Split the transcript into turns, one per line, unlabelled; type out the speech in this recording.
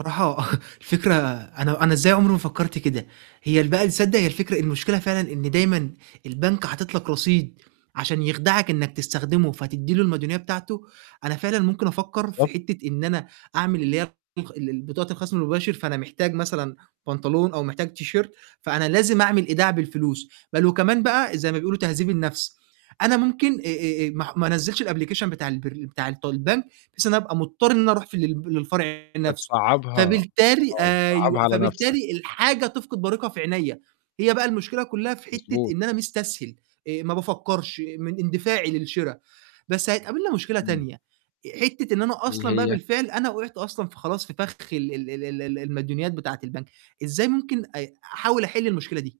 الصراحة الفكرة أنا أنا إزاي عُمري ما فكّرت كده، هي ال بقي تصدق هي الفكرة المشكلة فعلًا إن دايمًا البنك حاطط لك رصيد عشان يخدَعك إنّك تستخدمه، فتدّي له المديونية بتاعته، أنا فعلًا ممكن أفكّر في
بالضبط.
حتّة إن أنا أعمل اللي هي الطخ ال ال بطاقة الخَصم الُمباشر، فأنا محتاج مثلًا بنطلون أو محتاج تيشيرت، فأنا لازم أعمل إيداع بالفلوس بَل وكمان بقى زي ما بيقولوا تهذيب النَفْس، أنا ممكن آآ آآ آآ ما ع ما أنزّلش الأبليكيشن بتاع البرن بتاع الط البنك، بحيث إن أنا أبقى مضطر إن أنا أروح في ال للب للفرع
آآ
نَفْسه،
تصعّبها
فبالتالي
آه، تصعّبها
أيوه،
على نَفْسك.
فبالتالي الحاجة تفقد بريقها في عينيّا، هي بقى المشكلة كلّها في حتّة
مضبوط.
إن أنا مستسهل، آآ ما بافكّرش من اندفاعي للشِرا، بس هتقابلنا مشكلة
إمم.
تانية، آآ حتّة إن أنا
اللي
أصلًا بقى
هي؟
بالفعل أنا وقعت أصلًا فخلاص في فَخ ال ال ال ال ال المديونيات بتاعة البنك، إزاي ممكن أ أحاول أحِل المشكلة دي؟